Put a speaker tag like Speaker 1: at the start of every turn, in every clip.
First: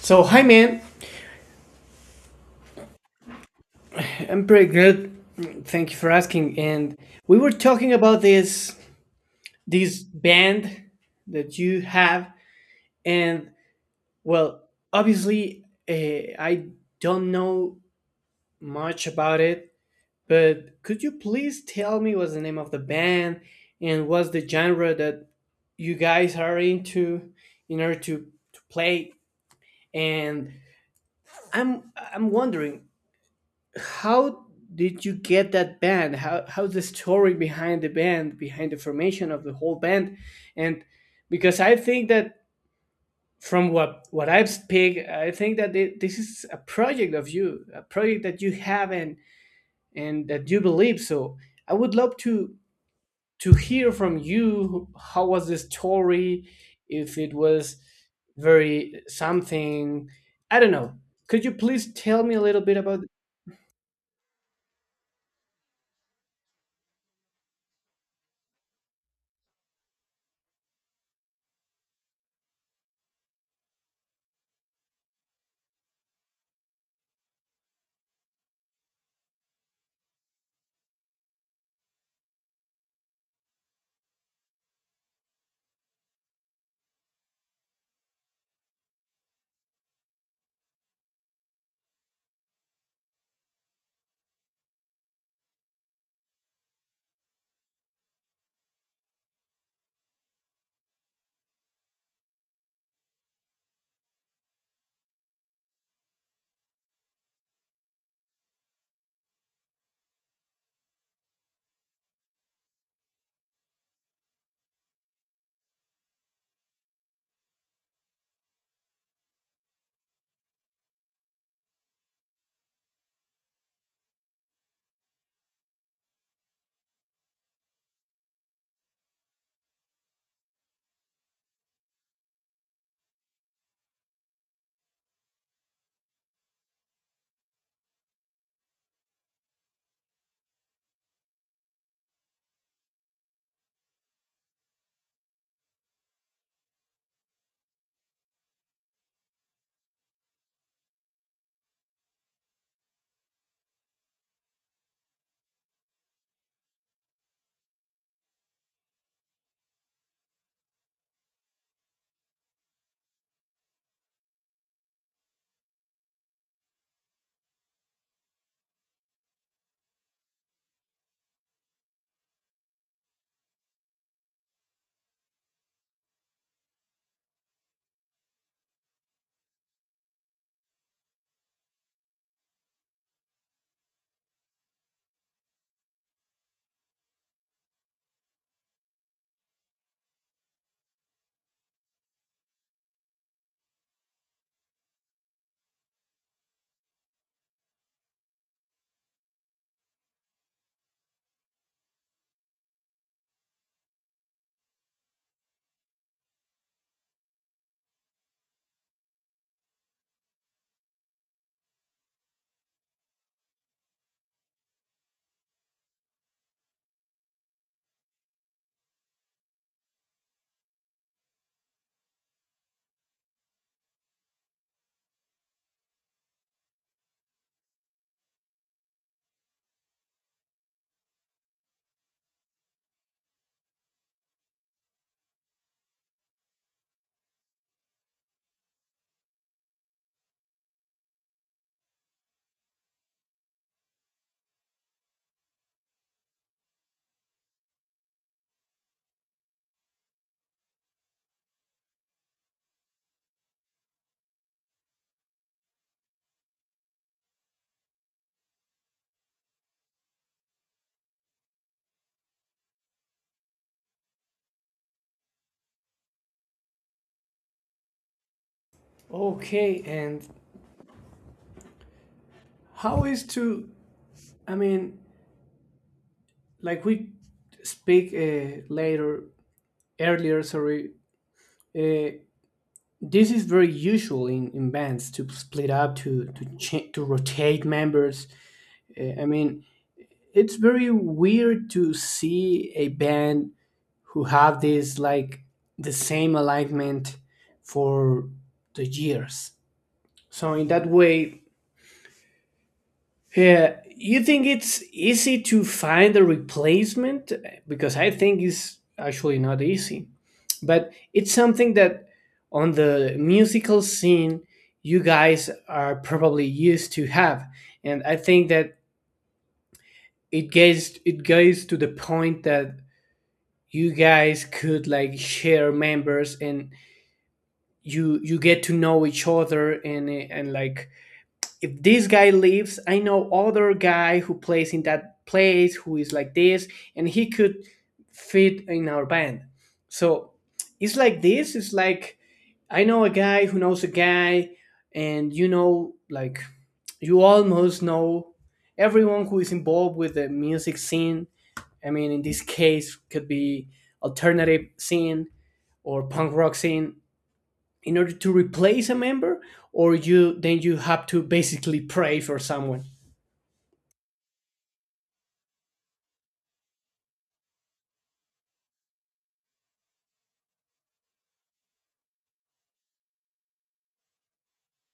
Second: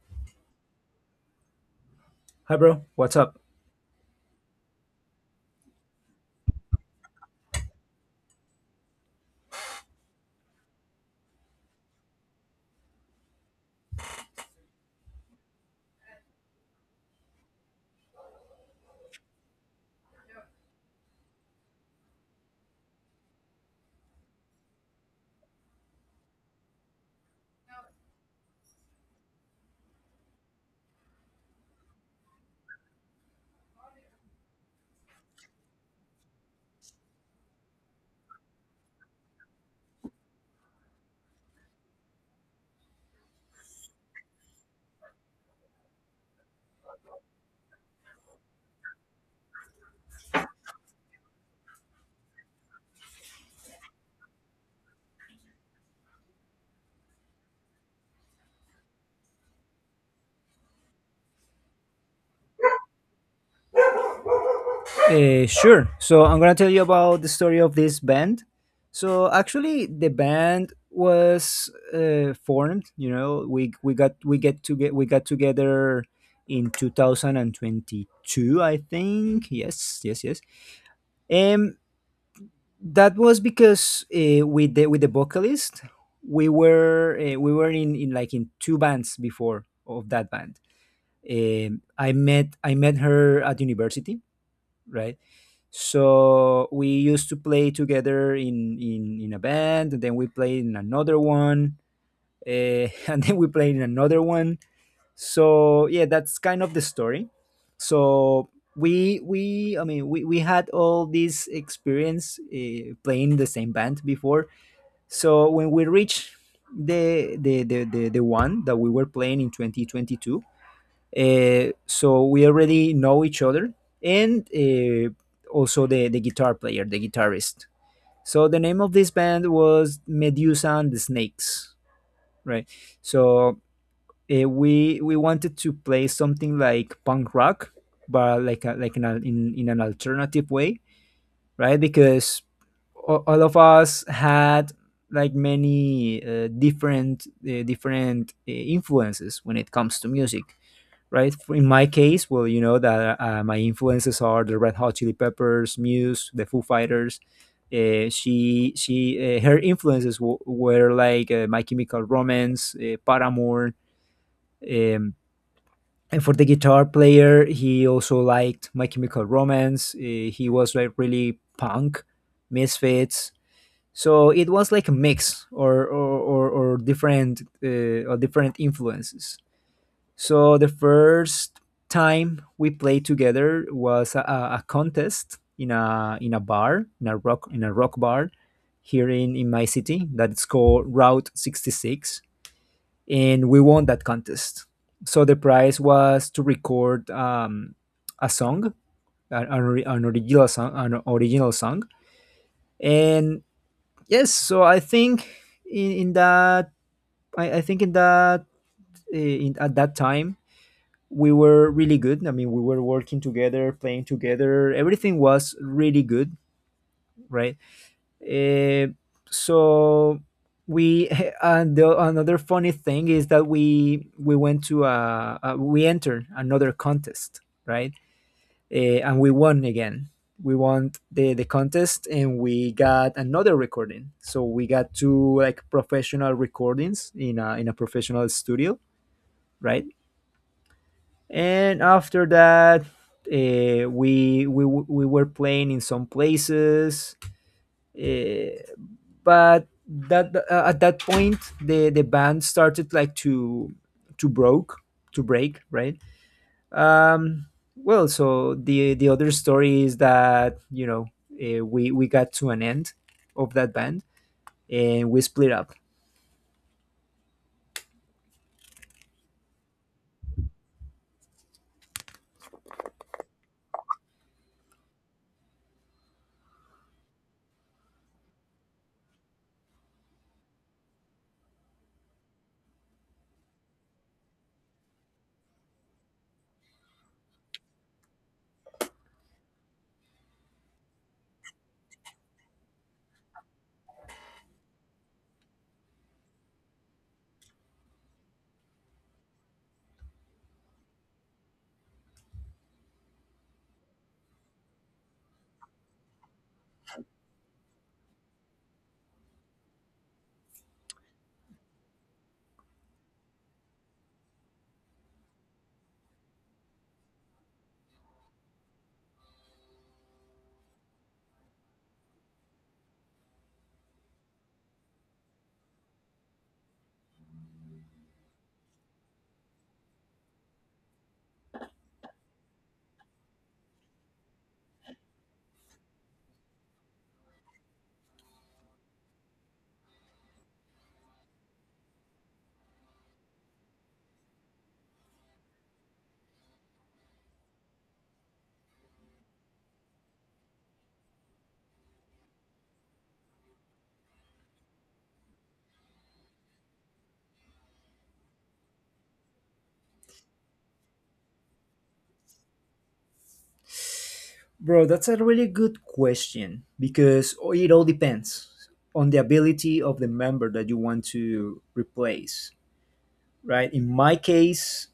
Speaker 1: So, hi, man.
Speaker 2: Hi, bro. What's up?
Speaker 1: I'm pretty good. Thank you for asking. And we were talking about this band that you have, and well, obviously, I don't know much about it. But could you please tell me what's the name of the band and what's the genre that you guys are into in order to play? And I'm I'm wondering. How did you get that band? How's the story behind the band, behind the formation of the whole band? And because I think that from what I've speak, I think that this is a project of you, a project that you have and that you believe. So I would love to hear from you. How was the story? If it was very something, I don't know. Could you please tell me a little bit about?
Speaker 2: Sure. So I'm gonna tell you about the story of this band. So actually, the band was formed. You know, we got we get to get we got together in 2022, I think. Yes, yes, yes. Um, that was because with the vocalist, we were in like in two bands before of that band. I met her at university, right? So we used to play together in in a band, and then we played in another one, and then we played in another one. So yeah, that's kind of the story. So we I mean we had all this experience playing the same band before. So when we reached the the one that we were playing in 2022, so we already know each other, and also the guitar player, the guitarist. So the name of this band was Medusa and the Snakes, right? So we wanted to play something like punk rock, but like a, like in, a, in in an alternative way, right? Because all of us had like many different influences when it comes to music, right? In my case, well, you know that my influences are the Red Hot Chili Peppers, Muse, the Foo Fighters. She Her influences were like My Chemical Romance, Paramore. Um, and for the guitar player, he also liked My Chemical Romance. He was like really punk, Misfits. So it was like a mix or different influences. So the first time we played together was a contest in a bar in a rock bar here in my city that's called Route 66, and we won that contest. So the prize was to record a song, an original song, and yes. So I think in that I think in that at that time we were really good. I mean, we were working together, playing together. Everything was really good, right? Uh, so we another funny thing is that we went to a we entered another contest, right? And we won again. We won the contest and we got another recording. So we got two like professional recordings in a professional studio, right? And after that we were playing in some places, uh, but that at that point the band started like to broke to break, right? Um well so the other story is that, you know, we got to an end of that band, and we split up.
Speaker 1: Okay, and how is to, I mean, like we speak later, earlier, sorry, uh, this is very usual in bands to split up, to rotate members. I mean, it's very weird to see a band who have this like the same alignment for the years. So in that way, yeah, you think it's easy to find a replacement? Because I think it's actually not easy. But it's something that on the musical scene you guys are probably used to have. And I think that it goes to the point that you guys could like share members and you get to know each other and like if this guy leaves, I know other guy who plays in that place who is like this, and he could fit in our band. So it's like this. It's like I know a guy who knows a guy, and like you almost know everyone who is involved with the music scene. I mean, in this case, could be alternative scene or punk rock scene in order to replace a member or you then you have to basically pray for someone.
Speaker 2: Bro, that's a really good question because it all depends on the ability of the member that you want to replace, right? In my case,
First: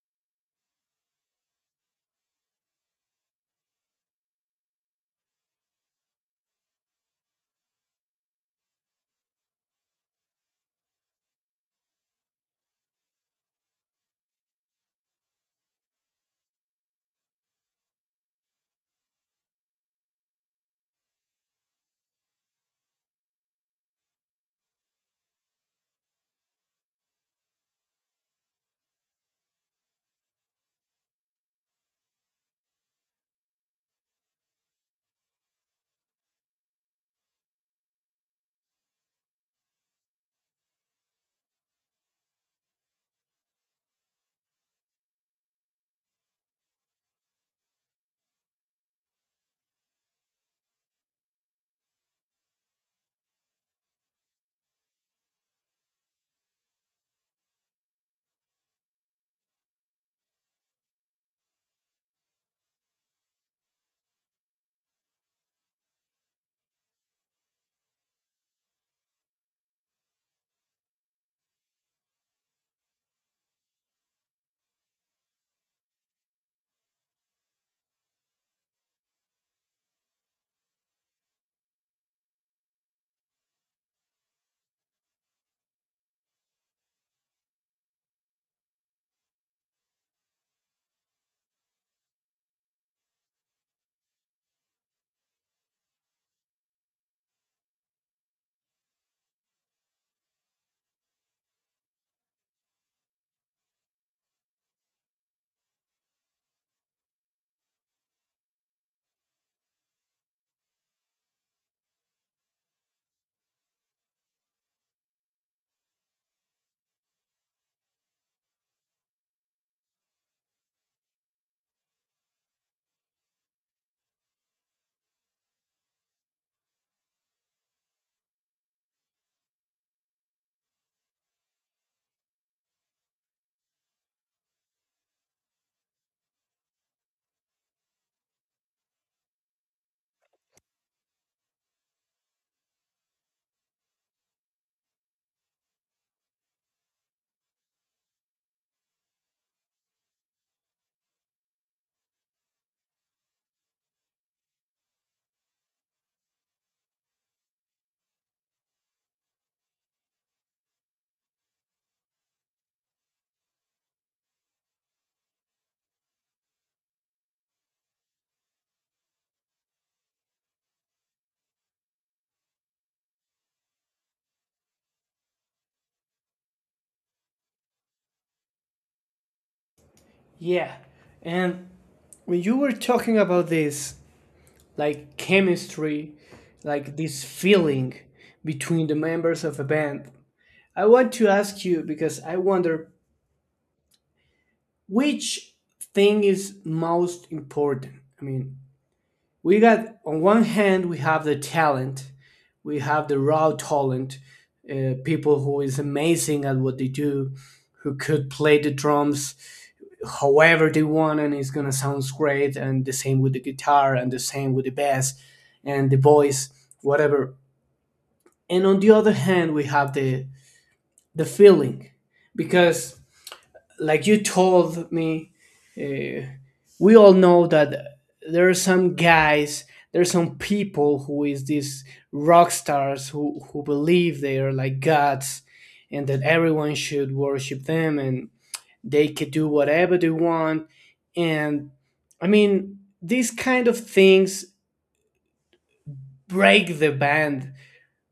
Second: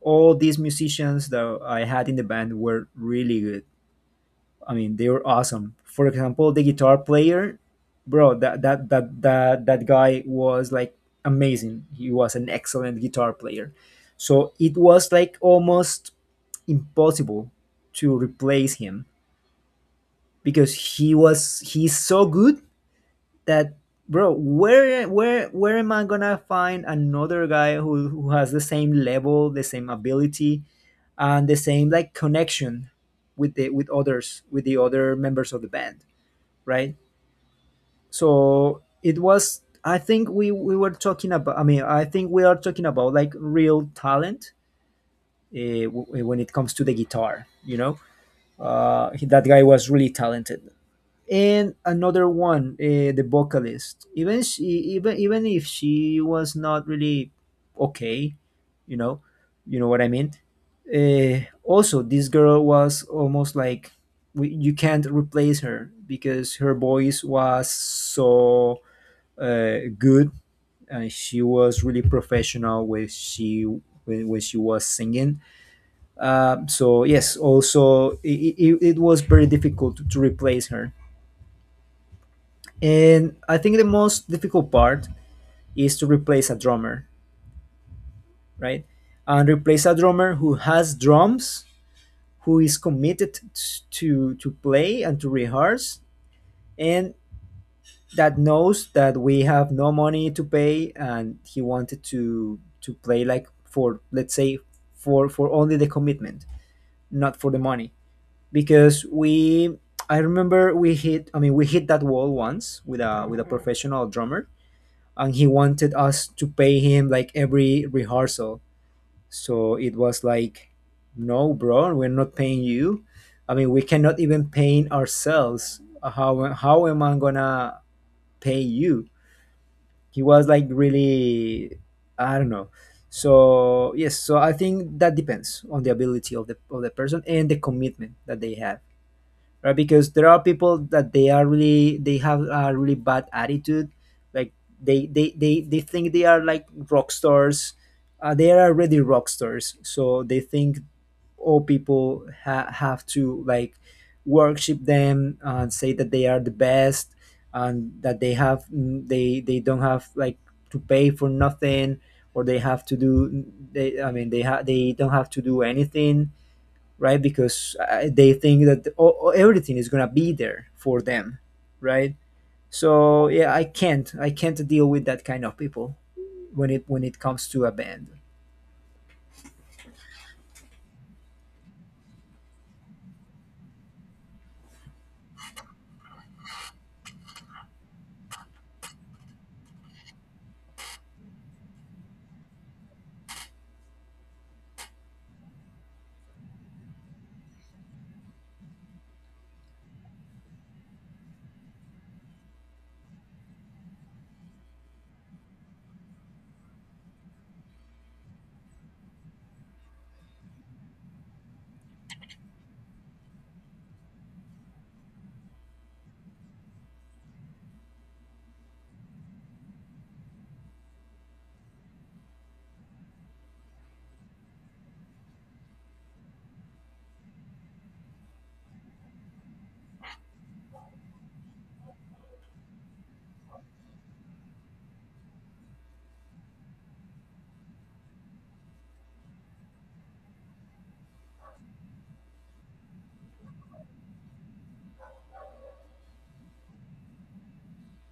Speaker 2: all these musicians that I had in the band were really good. I mean, they were awesome. For example, the guitar player, bro, that guy was like amazing. He was an excellent guitar player. So it was like almost impossible to replace him because he's so good that, bro, where am I gonna find another guy who has the same level, the same ability, and the same like connection with the other members of the band, right? So it was, I think we were talking about, I mean, I think we are talking about like real talent, when it comes to the guitar, you know. That guy was really talented. And another one, the vocalist, even even if she was not really okay, you know, you know what I mean. Also this girl was almost like, you can't replace her because her voice was so good, and she was really professional when when she was singing. So yes, also it was very difficult to replace her. And I think the most difficult part is to replace a drummer, right? And replace a drummer who has drums, who is committed to play and to rehearse, and that knows that we have no money to pay, and he wanted to play like, for let's say, for only the commitment, not for the money, because we. I remember we hit. I mean, we hit that wall once with a professional drummer, and he wanted us to pay him like every rehearsal. So it was like, no, bro, we're not paying you. I mean, we cannot even pay ourselves. How am I gonna pay you? He was like really, I don't know. So yes, so I think that depends on the ability of the person and the commitment that they have, right? Because there are people that they are really, they have a really bad attitude, like they think they are like rock stars. They are already rock stars, so they think all people have to like worship them and say that they are the best, and that they have they don't have like to pay for nothing, or they have to do, they I mean, they they don't have to do anything, right? Because they think that everything is gonna be there for them, right? So yeah, I can't deal with that kind of people when it comes to a band.
Speaker 1: Yeah, and when you were talking about this like chemistry, like this feeling between the members of a band, I want to ask you, because I wonder which thing is most important. I mean, we got, on one hand, we have the talent, we have the raw talent, people who is amazing at what they do, who could play the drums however they want and it's gonna sound great, and the same with the guitar and the same with the bass and the voice, whatever. And on the other hand, we have the feeling, because like you told me, uh, we all know that there are some guys, there are some people who is these rock stars who believe they are like gods and that everyone should worship them and they could do whatever they want. And I mean, these kind of things break the band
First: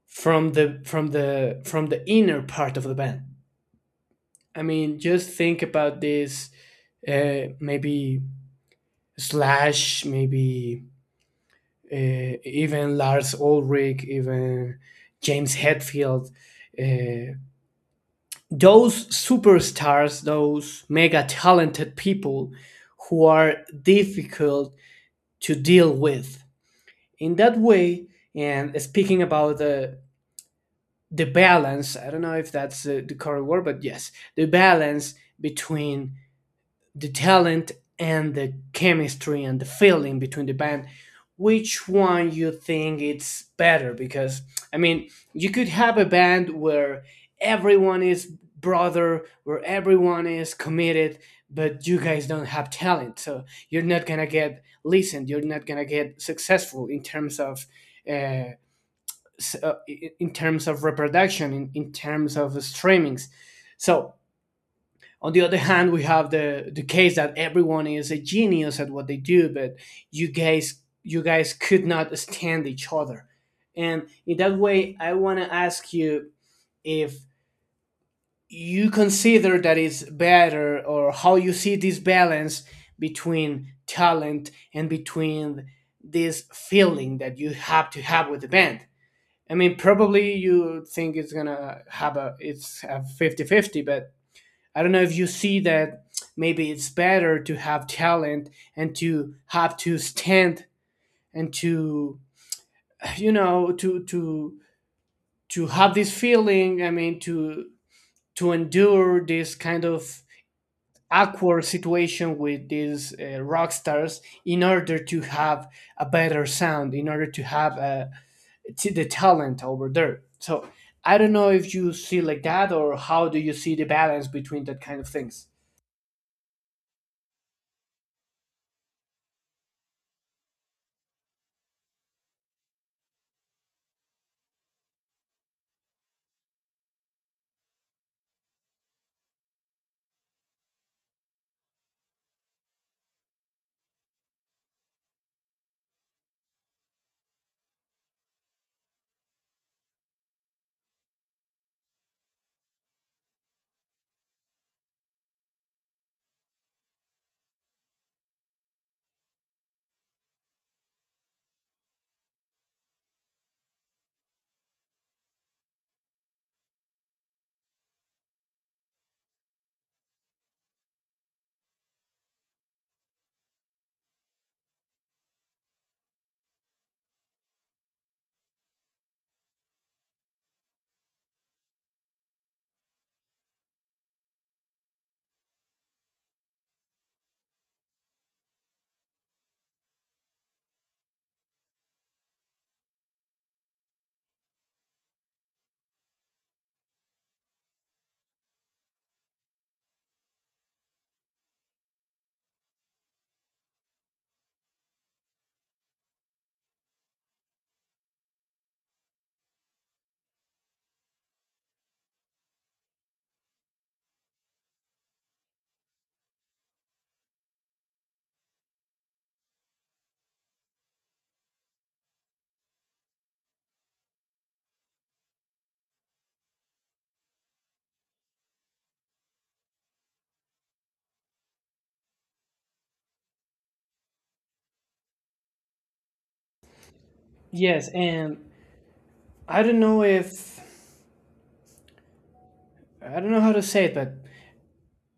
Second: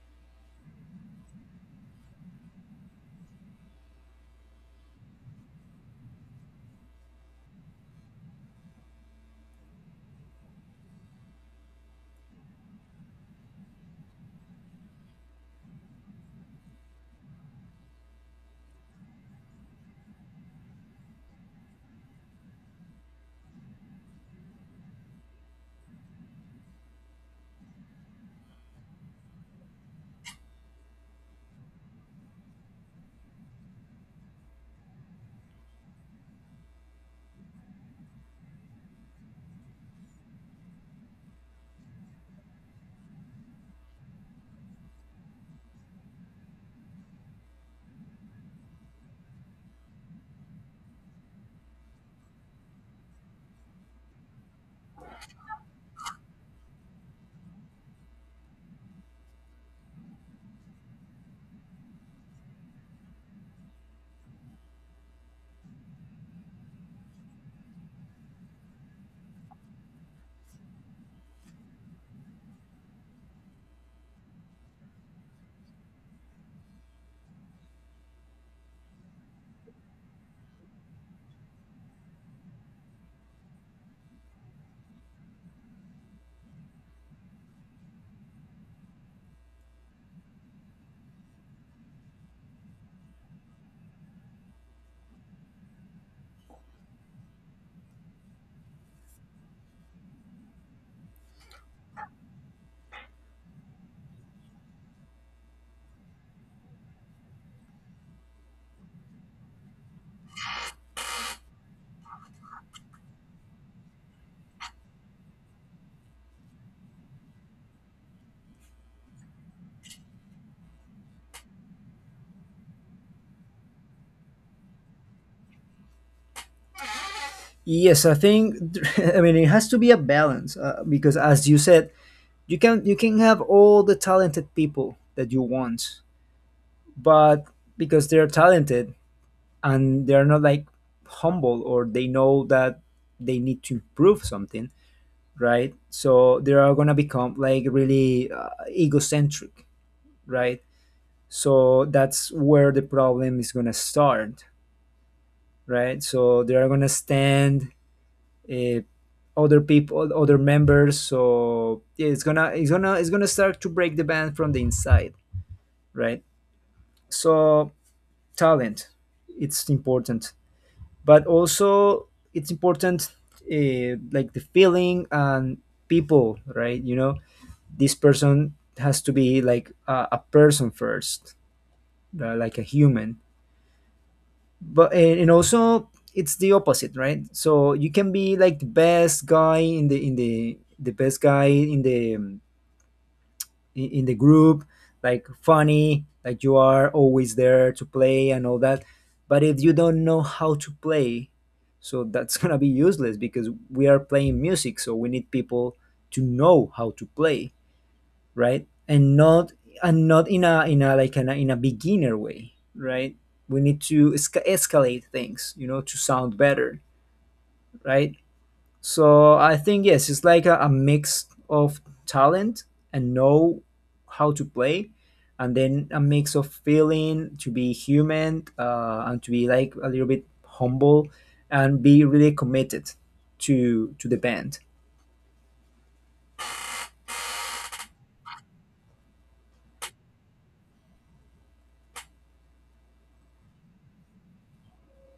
Speaker 1: from the from the from the inner part of the band. I mean, just think about this. Maybe Slash, maybe even Lars Ulrich, even James Hetfield. Uh, those superstars, those mega talented people who are difficult to deal with. In that way, and speaking about the balance, I don't know if that's the correct word, but yes, the balance between the talent and the chemistry and the feeling between the band, which one you think it's better? Because I mean, you could have a band where everyone is brother, where everyone is committed, but you guys don't have talent, so you're not gonna get listened, you're not gonna get successful in terms of uh, in terms of reproduction, in, terms of streamings. So on the other hand, we have the case that everyone is a genius at what they do, but you guys could not stand each other. And in that way, I want to ask you if you consider that it's better, or how you see this balance between talent and between this feeling that you have to have with the band. I mean, probably you think it's gonna have a it's a fifty fifty, but I don't know if you see that maybe it's better to have talent and to have to stand and to, to to have this feeling, I mean, to endure this kind of awkward situation with these rock stars in order to have a better sound, in order to have the talent over there. So I don't know if you see like that or how do you see the balance between that kind of things.
Speaker 2: Yes, I think I mean, it has to be a balance because, as you said, you can have all the talented people that you want, but because they're talented and they're not like humble, or they know that they need to improve something, right? So they are gonna become like really egocentric, right? So that's where the problem is gonna start, right? So they are gonna stand uh, other people, other members. So yeah, it's gonna it's gonna start to break the band from the inside, right? So talent, it's important, but also it's important, like the feeling and people, right? You know, this person has to be like a person first, like a human. But, and also it's the opposite, right? So you can be like the best guy in the best guy in the group, like funny, like you are always there to play and all that, but if you don't know how to play, so that's gonna be useless because we are playing music, so we need people to know how to play, right? And not in a in a beginner way, right? We need to escalate things, you know, to sound better, right? So I think yes, it's like a mix of talent and know how to play, and then a mix of feeling to be human, and to be like a little bit humble and be really committed to the band.
Speaker 1: Yes, and I don't know if I don't know how to say it, but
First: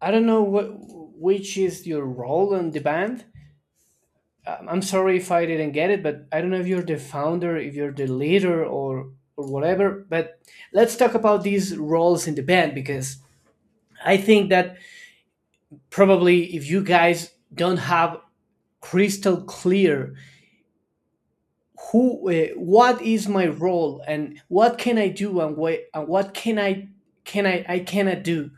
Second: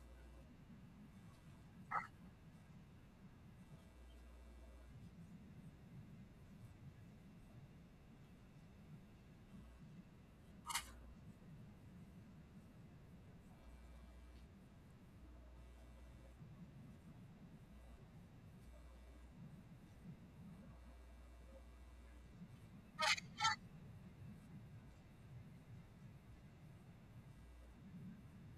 Speaker 1: I don't know what which is your role in the band. I'm sorry if I didn't get it, but I don't know if you're the founder, if you're the leader, or whatever. But let's talk about these roles in the band, because I think that probably if you guys don't have crystal clear who what is my role and what can I do and what can I cannot do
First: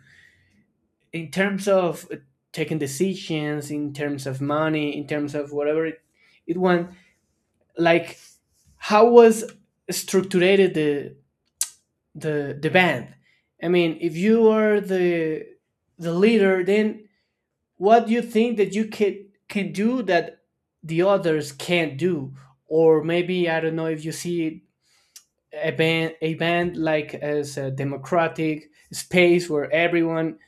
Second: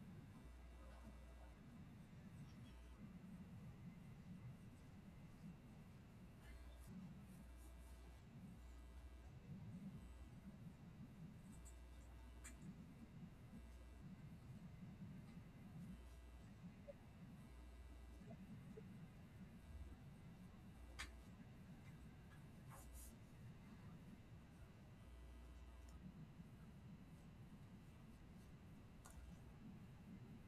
Speaker 1: in terms of taking decisions, in terms of money, in terms of whatever it went, like how was structured the the band? I mean, if you are the leader, then what do you think that you can do that the others can't do? Or maybe I don't know if you see a band, like as a democratic space where everyone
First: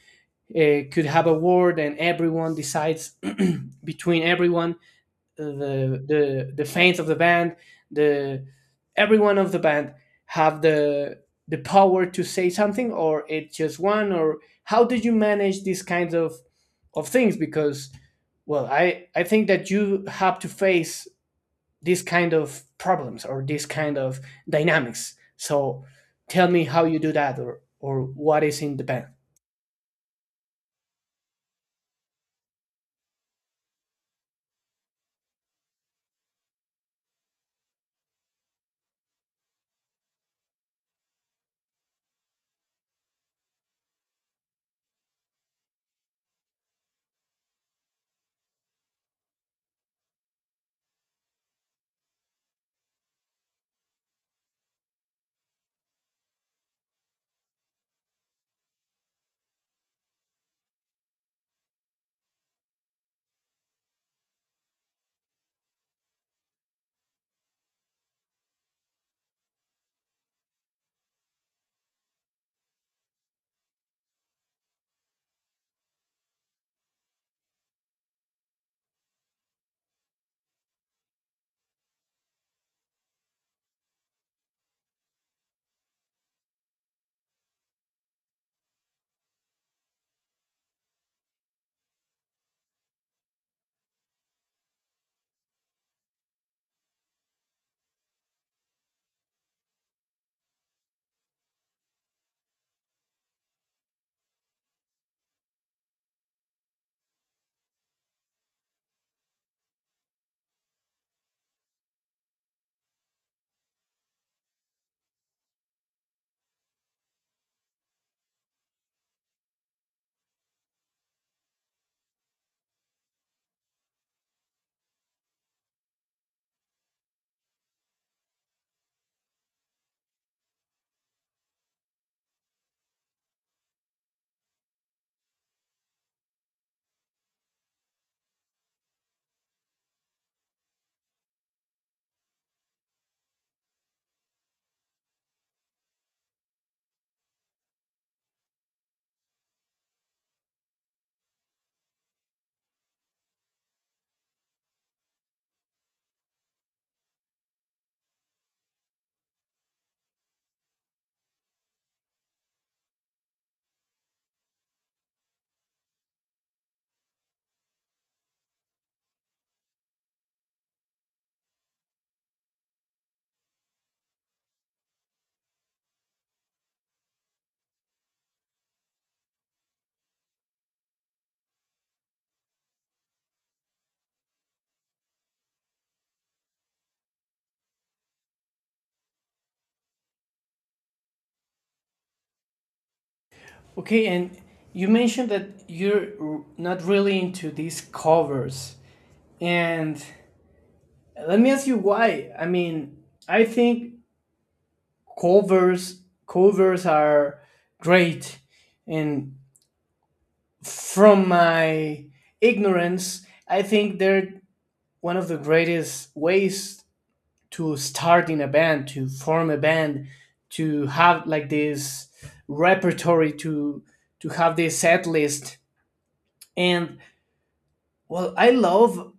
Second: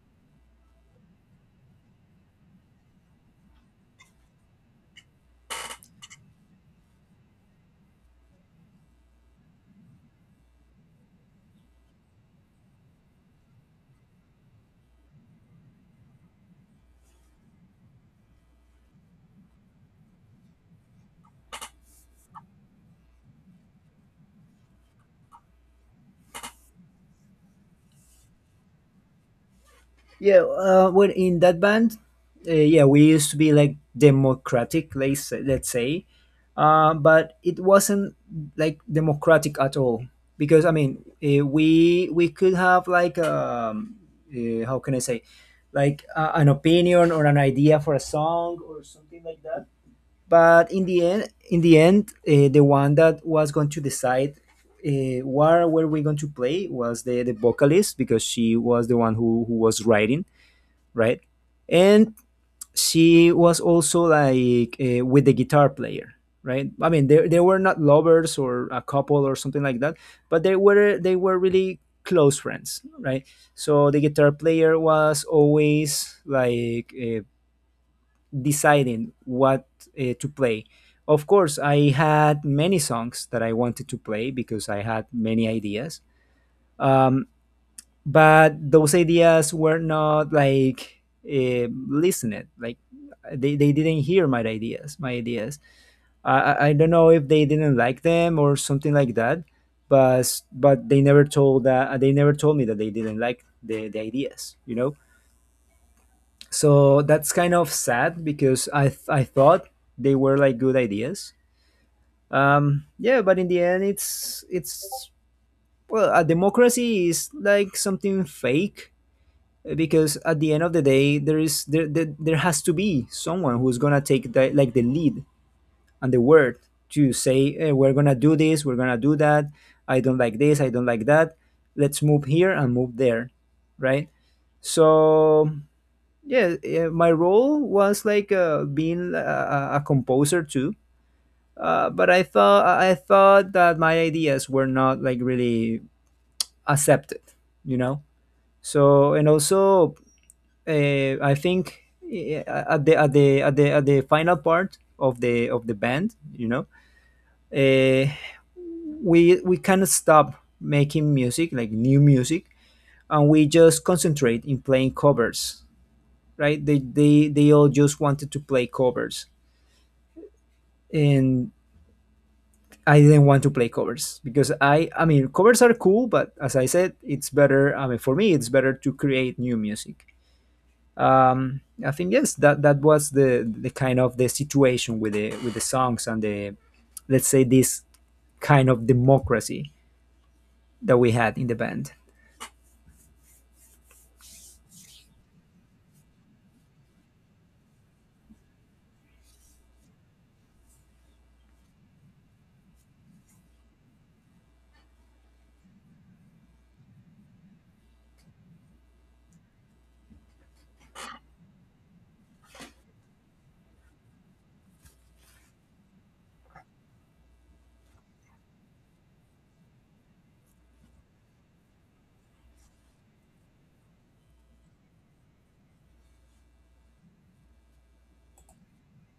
Speaker 1: could have a word and everyone decides between everyone, the the fans of the band, the everyone of the band have the power to say something, or it's just one? Or how did you manage these kinds of things? Because well, I think that you have to face these kind of problems or these kind of dynamics. So tell me how you do that, or what is in the band.
Speaker 2: Yeah, well, in that band, yeah, we used to be like democratic, let's say, but it wasn't like democratic at all, because, I mean, we could have like how can I say, like an opinion or an idea for a song or something like that. But in the end, the one that was going to decide what were we going to play was the vocalist, because she was the one who was writing, right? And she was also like with the guitar player, right? I mean, they were not lovers or a couple or something like that, but they were really close friends, right? So the guitar player was always like deciding what to play. Of course, I had many songs that I wanted to play because I had many ideas. Um, but those ideas were not like listened, like they didn't hear my ideas my ideas. I don't know if they didn't like them or something like that, but they never told that they never told me that they didn't like the ideas, so that's kind of sad because I thought they were like good ideas. Yeah, but in the end, it's well, a democracy is like something fake because at the end of the day, there is there there, there has to be someone who's gonna take like the lead and the word to say, we're gonna do this, we're gonna do that, I don't like this, I don't like that, let's move here and move there, right? So yeah, my role was like being a composer too. But I thought that my ideas were not like really accepted, you know. So and also I think, at the final part of the band, you know, uh, we kind of stop making music, like new music, and we just concentrate in playing covers. Right? They all just wanted to play covers, and I didn't want to play covers because I mean covers are cool, but as I said, it's better. I mean, for me, it's better to create new music. I think, yes, that was the kind of the situation with the songs and the, let's say, this kind of democracy that we had in the band.
Speaker 1: Okay, and you mentioned that not really into these covers. And let me ask you why. I mean, I think covers covers are great. And from my ignorance, I think they're one of the greatest ways to start in a band, to form a band, to have like this repertory, to have this set list. And well,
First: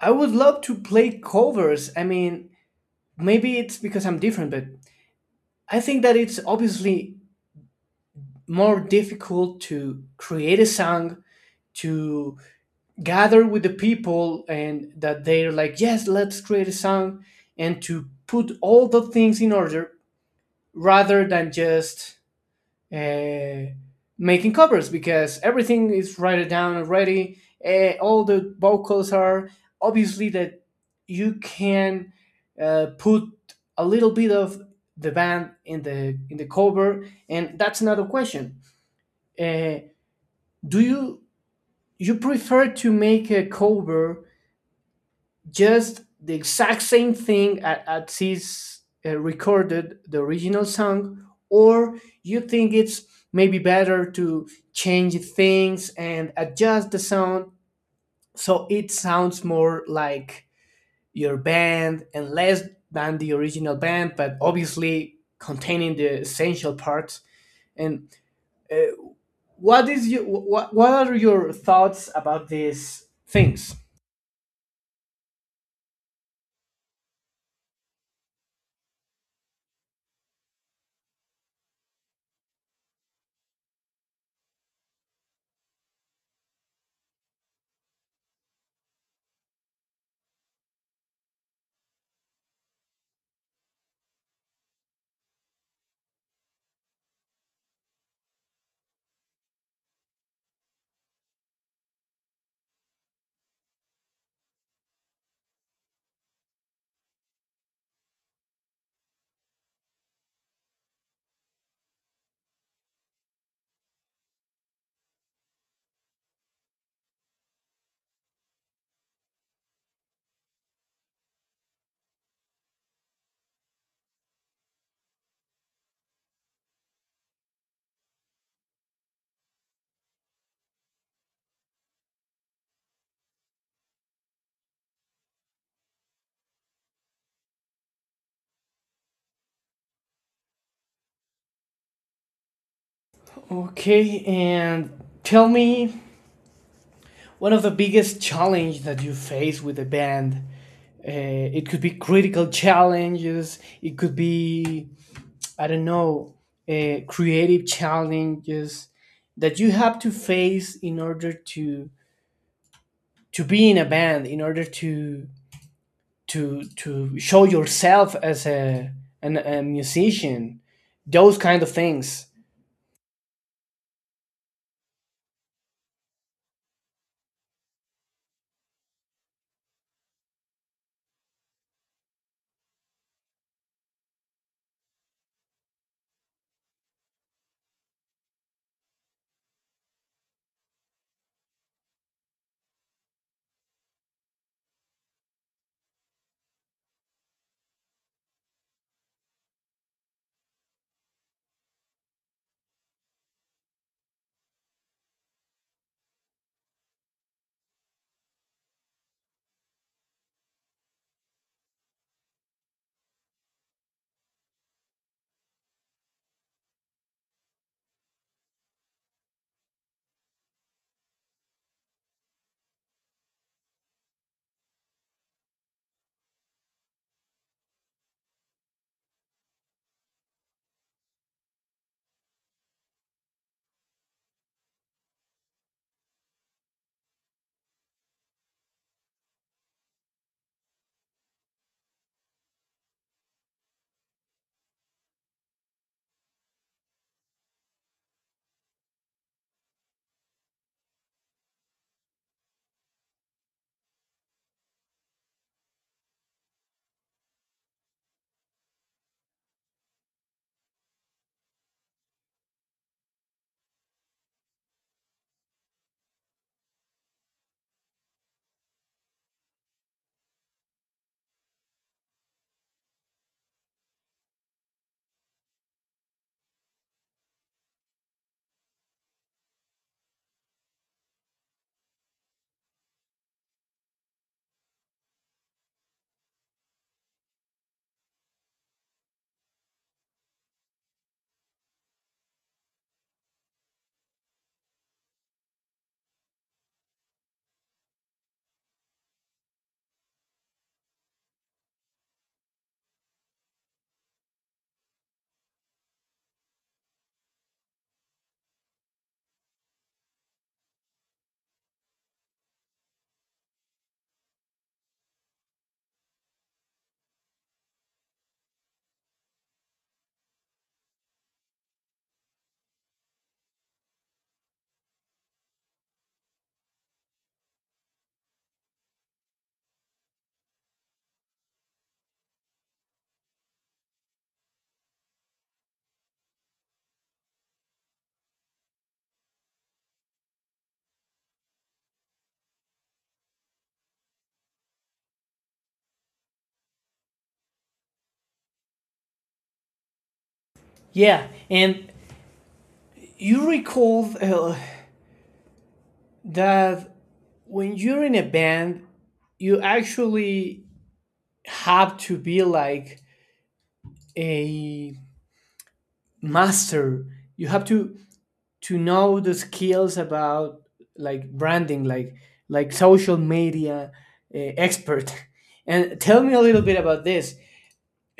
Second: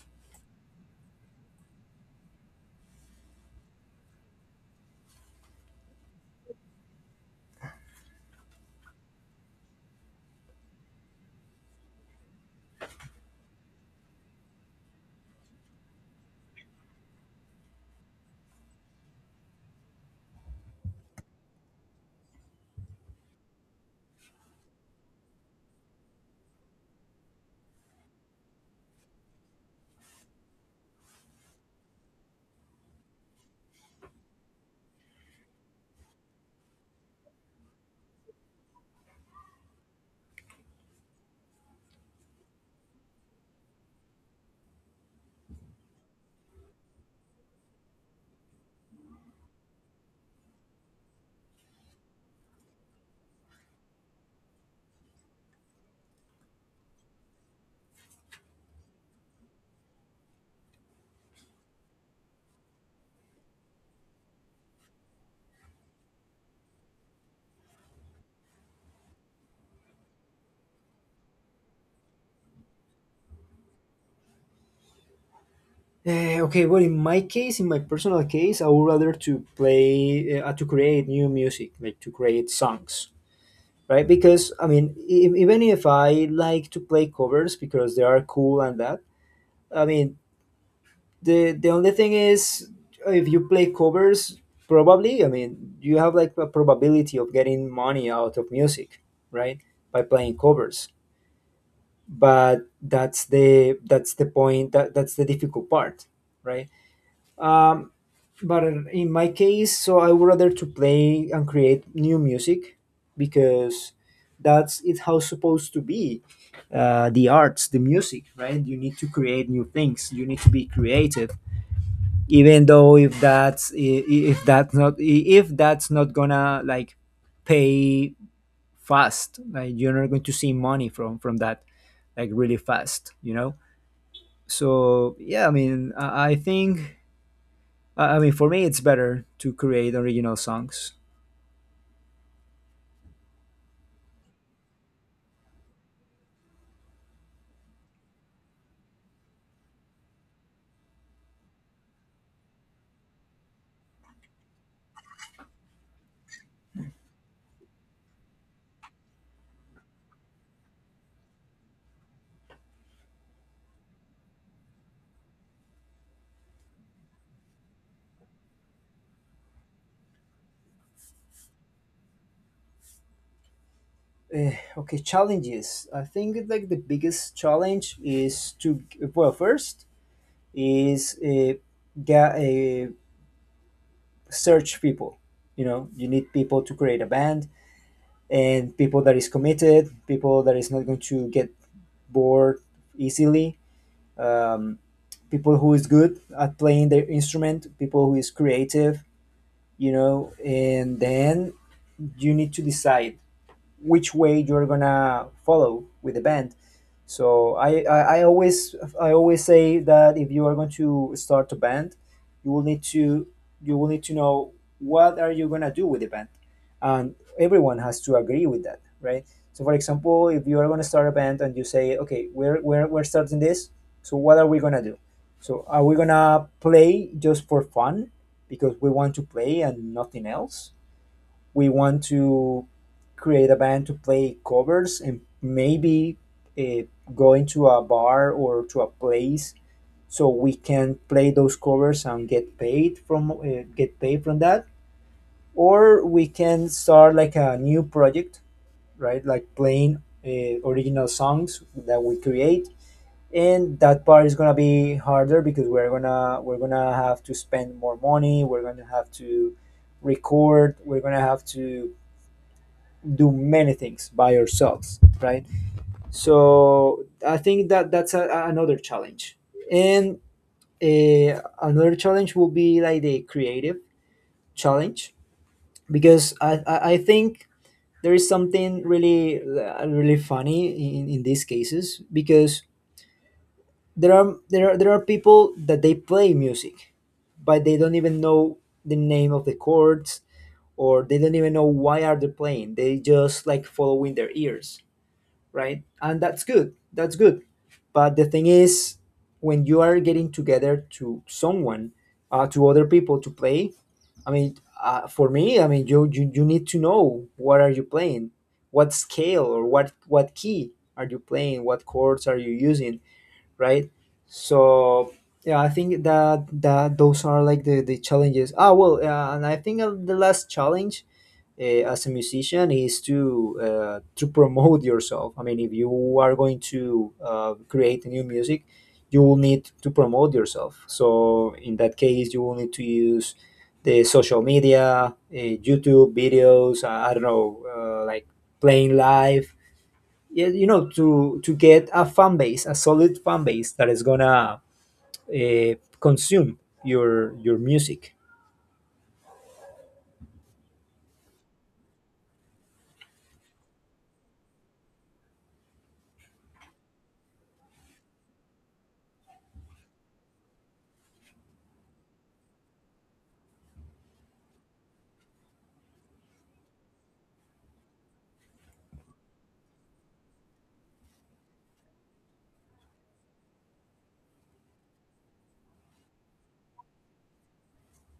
Speaker 1: I would love to play covers. I mean, maybe it's because I'm different, but I think that it's obviously more difficult to create a song, to gather with the people and that they're like, "Yes, let's create a song," and to put all the things in order, rather than just uh, making covers because everything is written down already. All the vocals are obviously, that you can put a little bit of the band in the cover, and that's another question. Uh, do you prefer to make a cover just the exact same thing as he's recorded the original song, or you think it's maybe better to change things and adjust the sound so it sounds more like your band and less than the original band, but obviously containing the essential parts. And uh, what is you what are your thoughts about these things?
Speaker 2: Okay, well, in my case, in my personal case, I would rather to play to create new music, like to create songs, right? Because I mean, even if I like to play covers because they are cool and that, I mean, the only thing is, if you play covers, probably, I mean, you have like a probability of getting money out of music, right, by playing covers, but that's the point that's the difficult part, right? um, but in my case, so I would rather to play and create new music because that's it how supposed to be. The arts, the music, right? You need to create new things, you need to be creative, even though if that's if that's not if that's not gonna like pay fast, like you're not going to see money from that like really fast, you know. So yeah, I mean, I think I mean, for me, it's better to create original songs.
Speaker 1: Okay, and tell me one of the biggest challenges that you face with a band. It could be critical challenges, it could be, I don't know, creative challenges that you have to face in order to be in a band, in order to show yourself as a musician, those kind of things.
Speaker 2: Okay, challenges, I think like the biggest challenge is to, well, first is uh, get a search people, you know, you need people to create a band, and people that is committed, people that is not going to get bored easily, um, people who is good at playing their instrument, people who is creative, you know, and then you need to decide which way you're gonna follow with the band. So I always say that if you are going to start a band, you will need to you will need to know what are you gonna do with the band, and everyone has to agree with that, right? So for example, if you are gonna start a band and you say, okay, we're starting this, so what are we gonna do? So are we gonna play just for fun because we want to play and nothing else? We want to create a band to play covers and maybe uh, go into a bar or to a place so we can play those covers and get paid from that, or we can start like a new project, right, like playing original songs that we create, and that part is gonna be harder because we're gonna have to spend more money, we're gonna have to record, we're gonna have to do many things by ourselves, right? So I think that that's another challenge, and another challenge will be like the creative challenge, because I think there is something really really funny in these cases, because there are people that they play music but they don't even know the name of the chords, or they don't even know why are they playing, they just like following their ears, right? And that's good. That's good. But the thing is, when you are getting together to someone, to other people to play, I mean, for me, I mean, you need to know what are you playing, what scale or what key are you playing, what chords are you using, right? So yeah, I think that that those are like the challenges. Ah, well, and I think the last challenge as a musician is to promote yourself. I mean, if you are going to create new music, you will need to promote yourself. So in that case, you will need to use the social media, YouTube videos. I don't know, like playing live, yeah, you know, to get a fan base, a solid fan base that is gonna uh, consume your music.
Speaker 1: Yeah, and you recall, that when you're in a band you actually have to be like a master, you have to know the skills about like branding, like social media expert. And tell me a little bit about this.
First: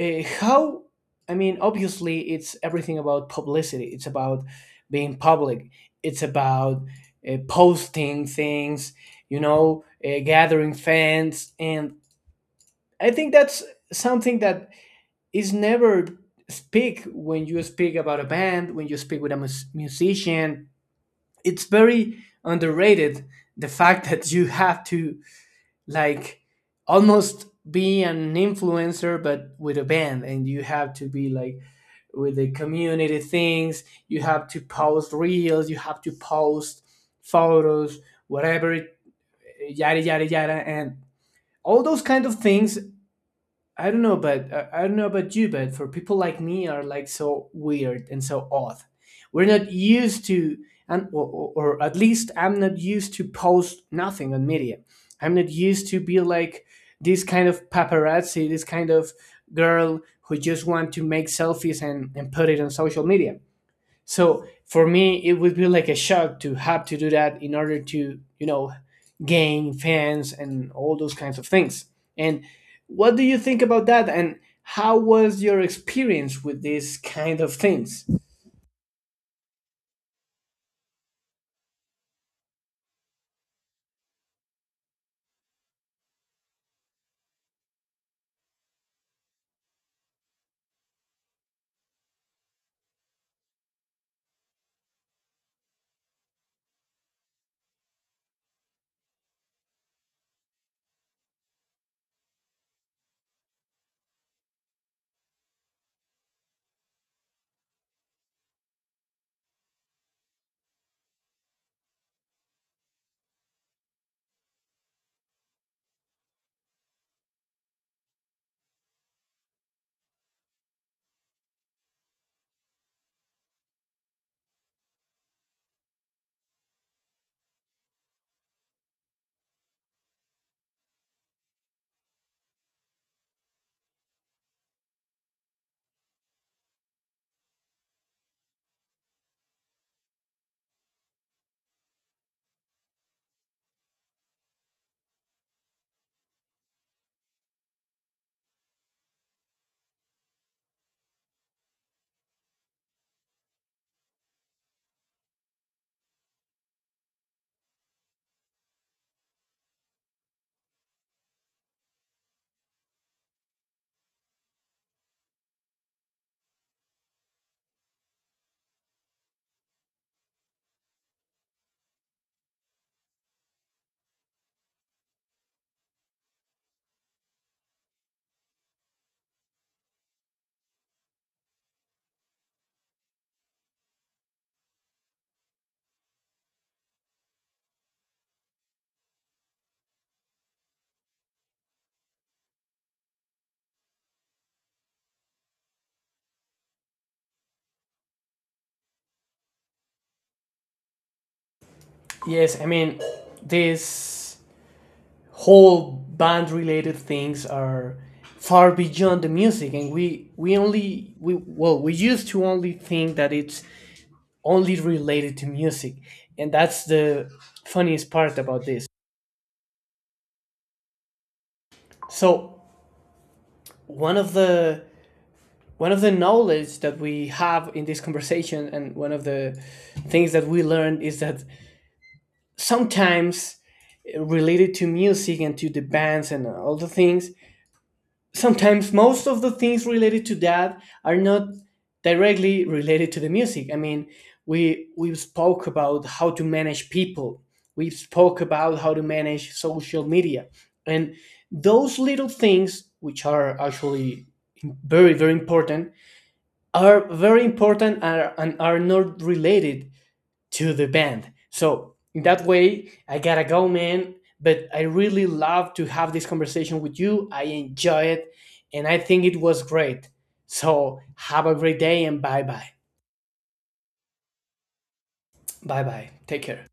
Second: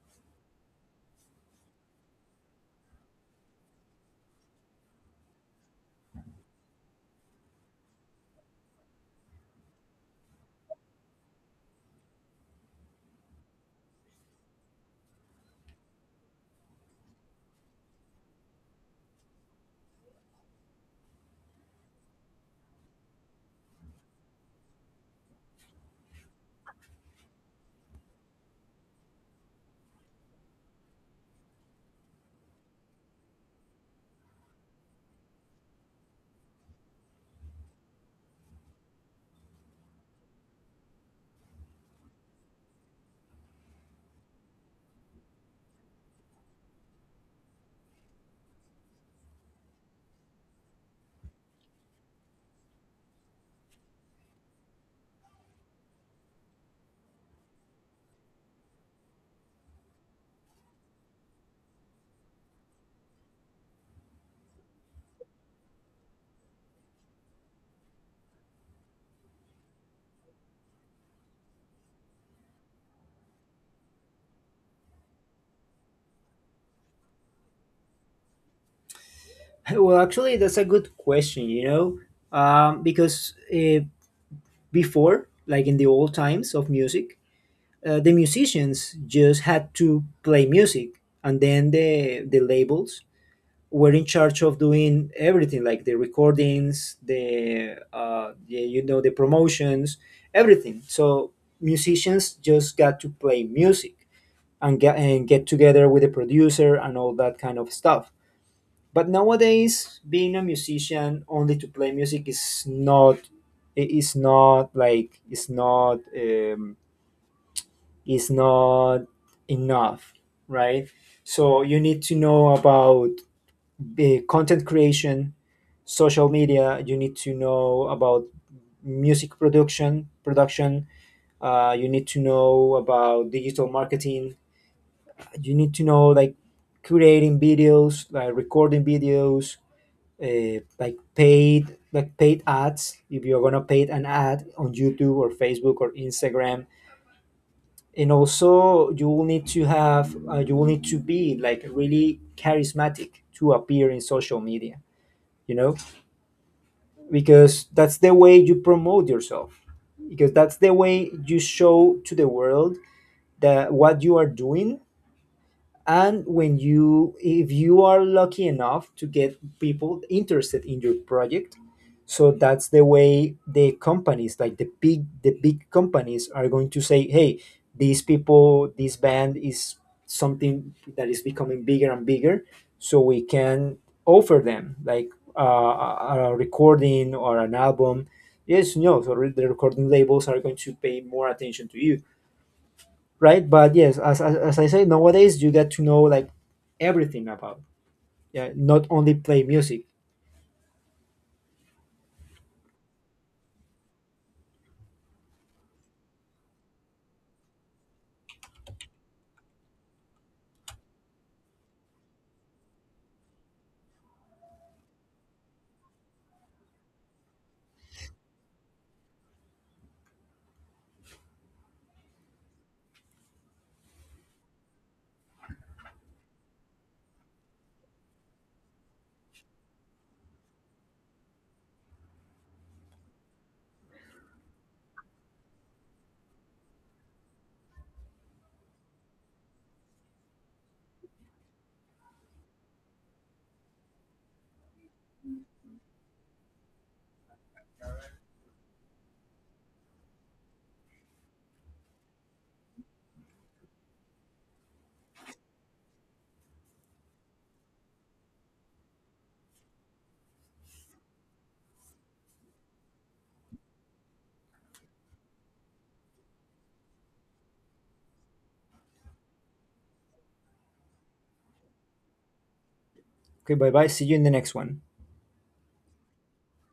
Speaker 1: How, I mean, obviously it's everything about publicity, it's about being public, it's about posting things, you know, gathering fans. And I think that's something that is never speak when you speak about a band, when you speak with a musician. It's very underrated the fact that you have to like almost be an influencer but with a band, and you have to be like with the community things, you have to post reels, you have to post photos, whatever, yada yada yada, and all those kind of things. I don't know, but I don't know about you, but for people like me are like so weird and so odd. We're not used to, and or, or at least I'm not used to post nothing on media. I'm not used to be like this kind of paparazzi, this kind of girl who just want to make selfies and, put it on social media. So for me, it would be like a shock to have to do that in order to, gain fans and all those kinds of things. And what do you think about that? And how was your experience with these kind of things?
Speaker 2: Well, actually, that's a good question. You know, because before, like in the old times of music, the musicians just had to play music, and then the labels were in charge of doing everything, like the recordings, the you know, the promotions, everything. So musicians just got to play music and get together with the producer and all that kind of stuff. But nowadays, being a musician only to play music is not, it is not like, it's not is not enough, right? So you need to know about the content creation, social media, you need to know about music production, you need to know about digital marketing, you need to know like creating videos, like recording videos, like paid ads, if you're gonna pay an ad on YouTube or Facebook or Instagram. And also you will need to have you will need to be like really charismatic to appear in social media, you know, because that's the way you promote yourself, because that's the way you show to the world that what you are doing. And when you, if you are lucky enough to get people interested in your project, so that's the way the companies, like the big companies, are going to say, hey, these people, this band is something that is becoming bigger and bigger, so we can offer them like a recording or an album. Yes, no, so the recording labels are going to pay more attention to you, right? But yes, as I say, nowadays you get to know like everything about, yeah, not only play music.
Speaker 1: Yes, I mean, this whole band related things are far beyond the music, and we only we well, we used to only think that it's only related to music, and that's the funniest part about this. So one of the, knowledge that we have in this conversation, and one of the things that we learned, is that sometimes related to music and to the bands and all the things, sometimes most of the things related to that are not directly related to the music. I mean, we spoke about how to manage people, we spoke about how to manage social media, and those little things which are actually very very important are very important and are, not related to the band. So in that way, I gotta go, man. But I really love to have this conversation with you. I enjoy it, and I think it was great. So have a great day and bye bye.
Speaker 2: Okay, bye bye. See you in the next one.
Speaker 1: Bye bye. Take care.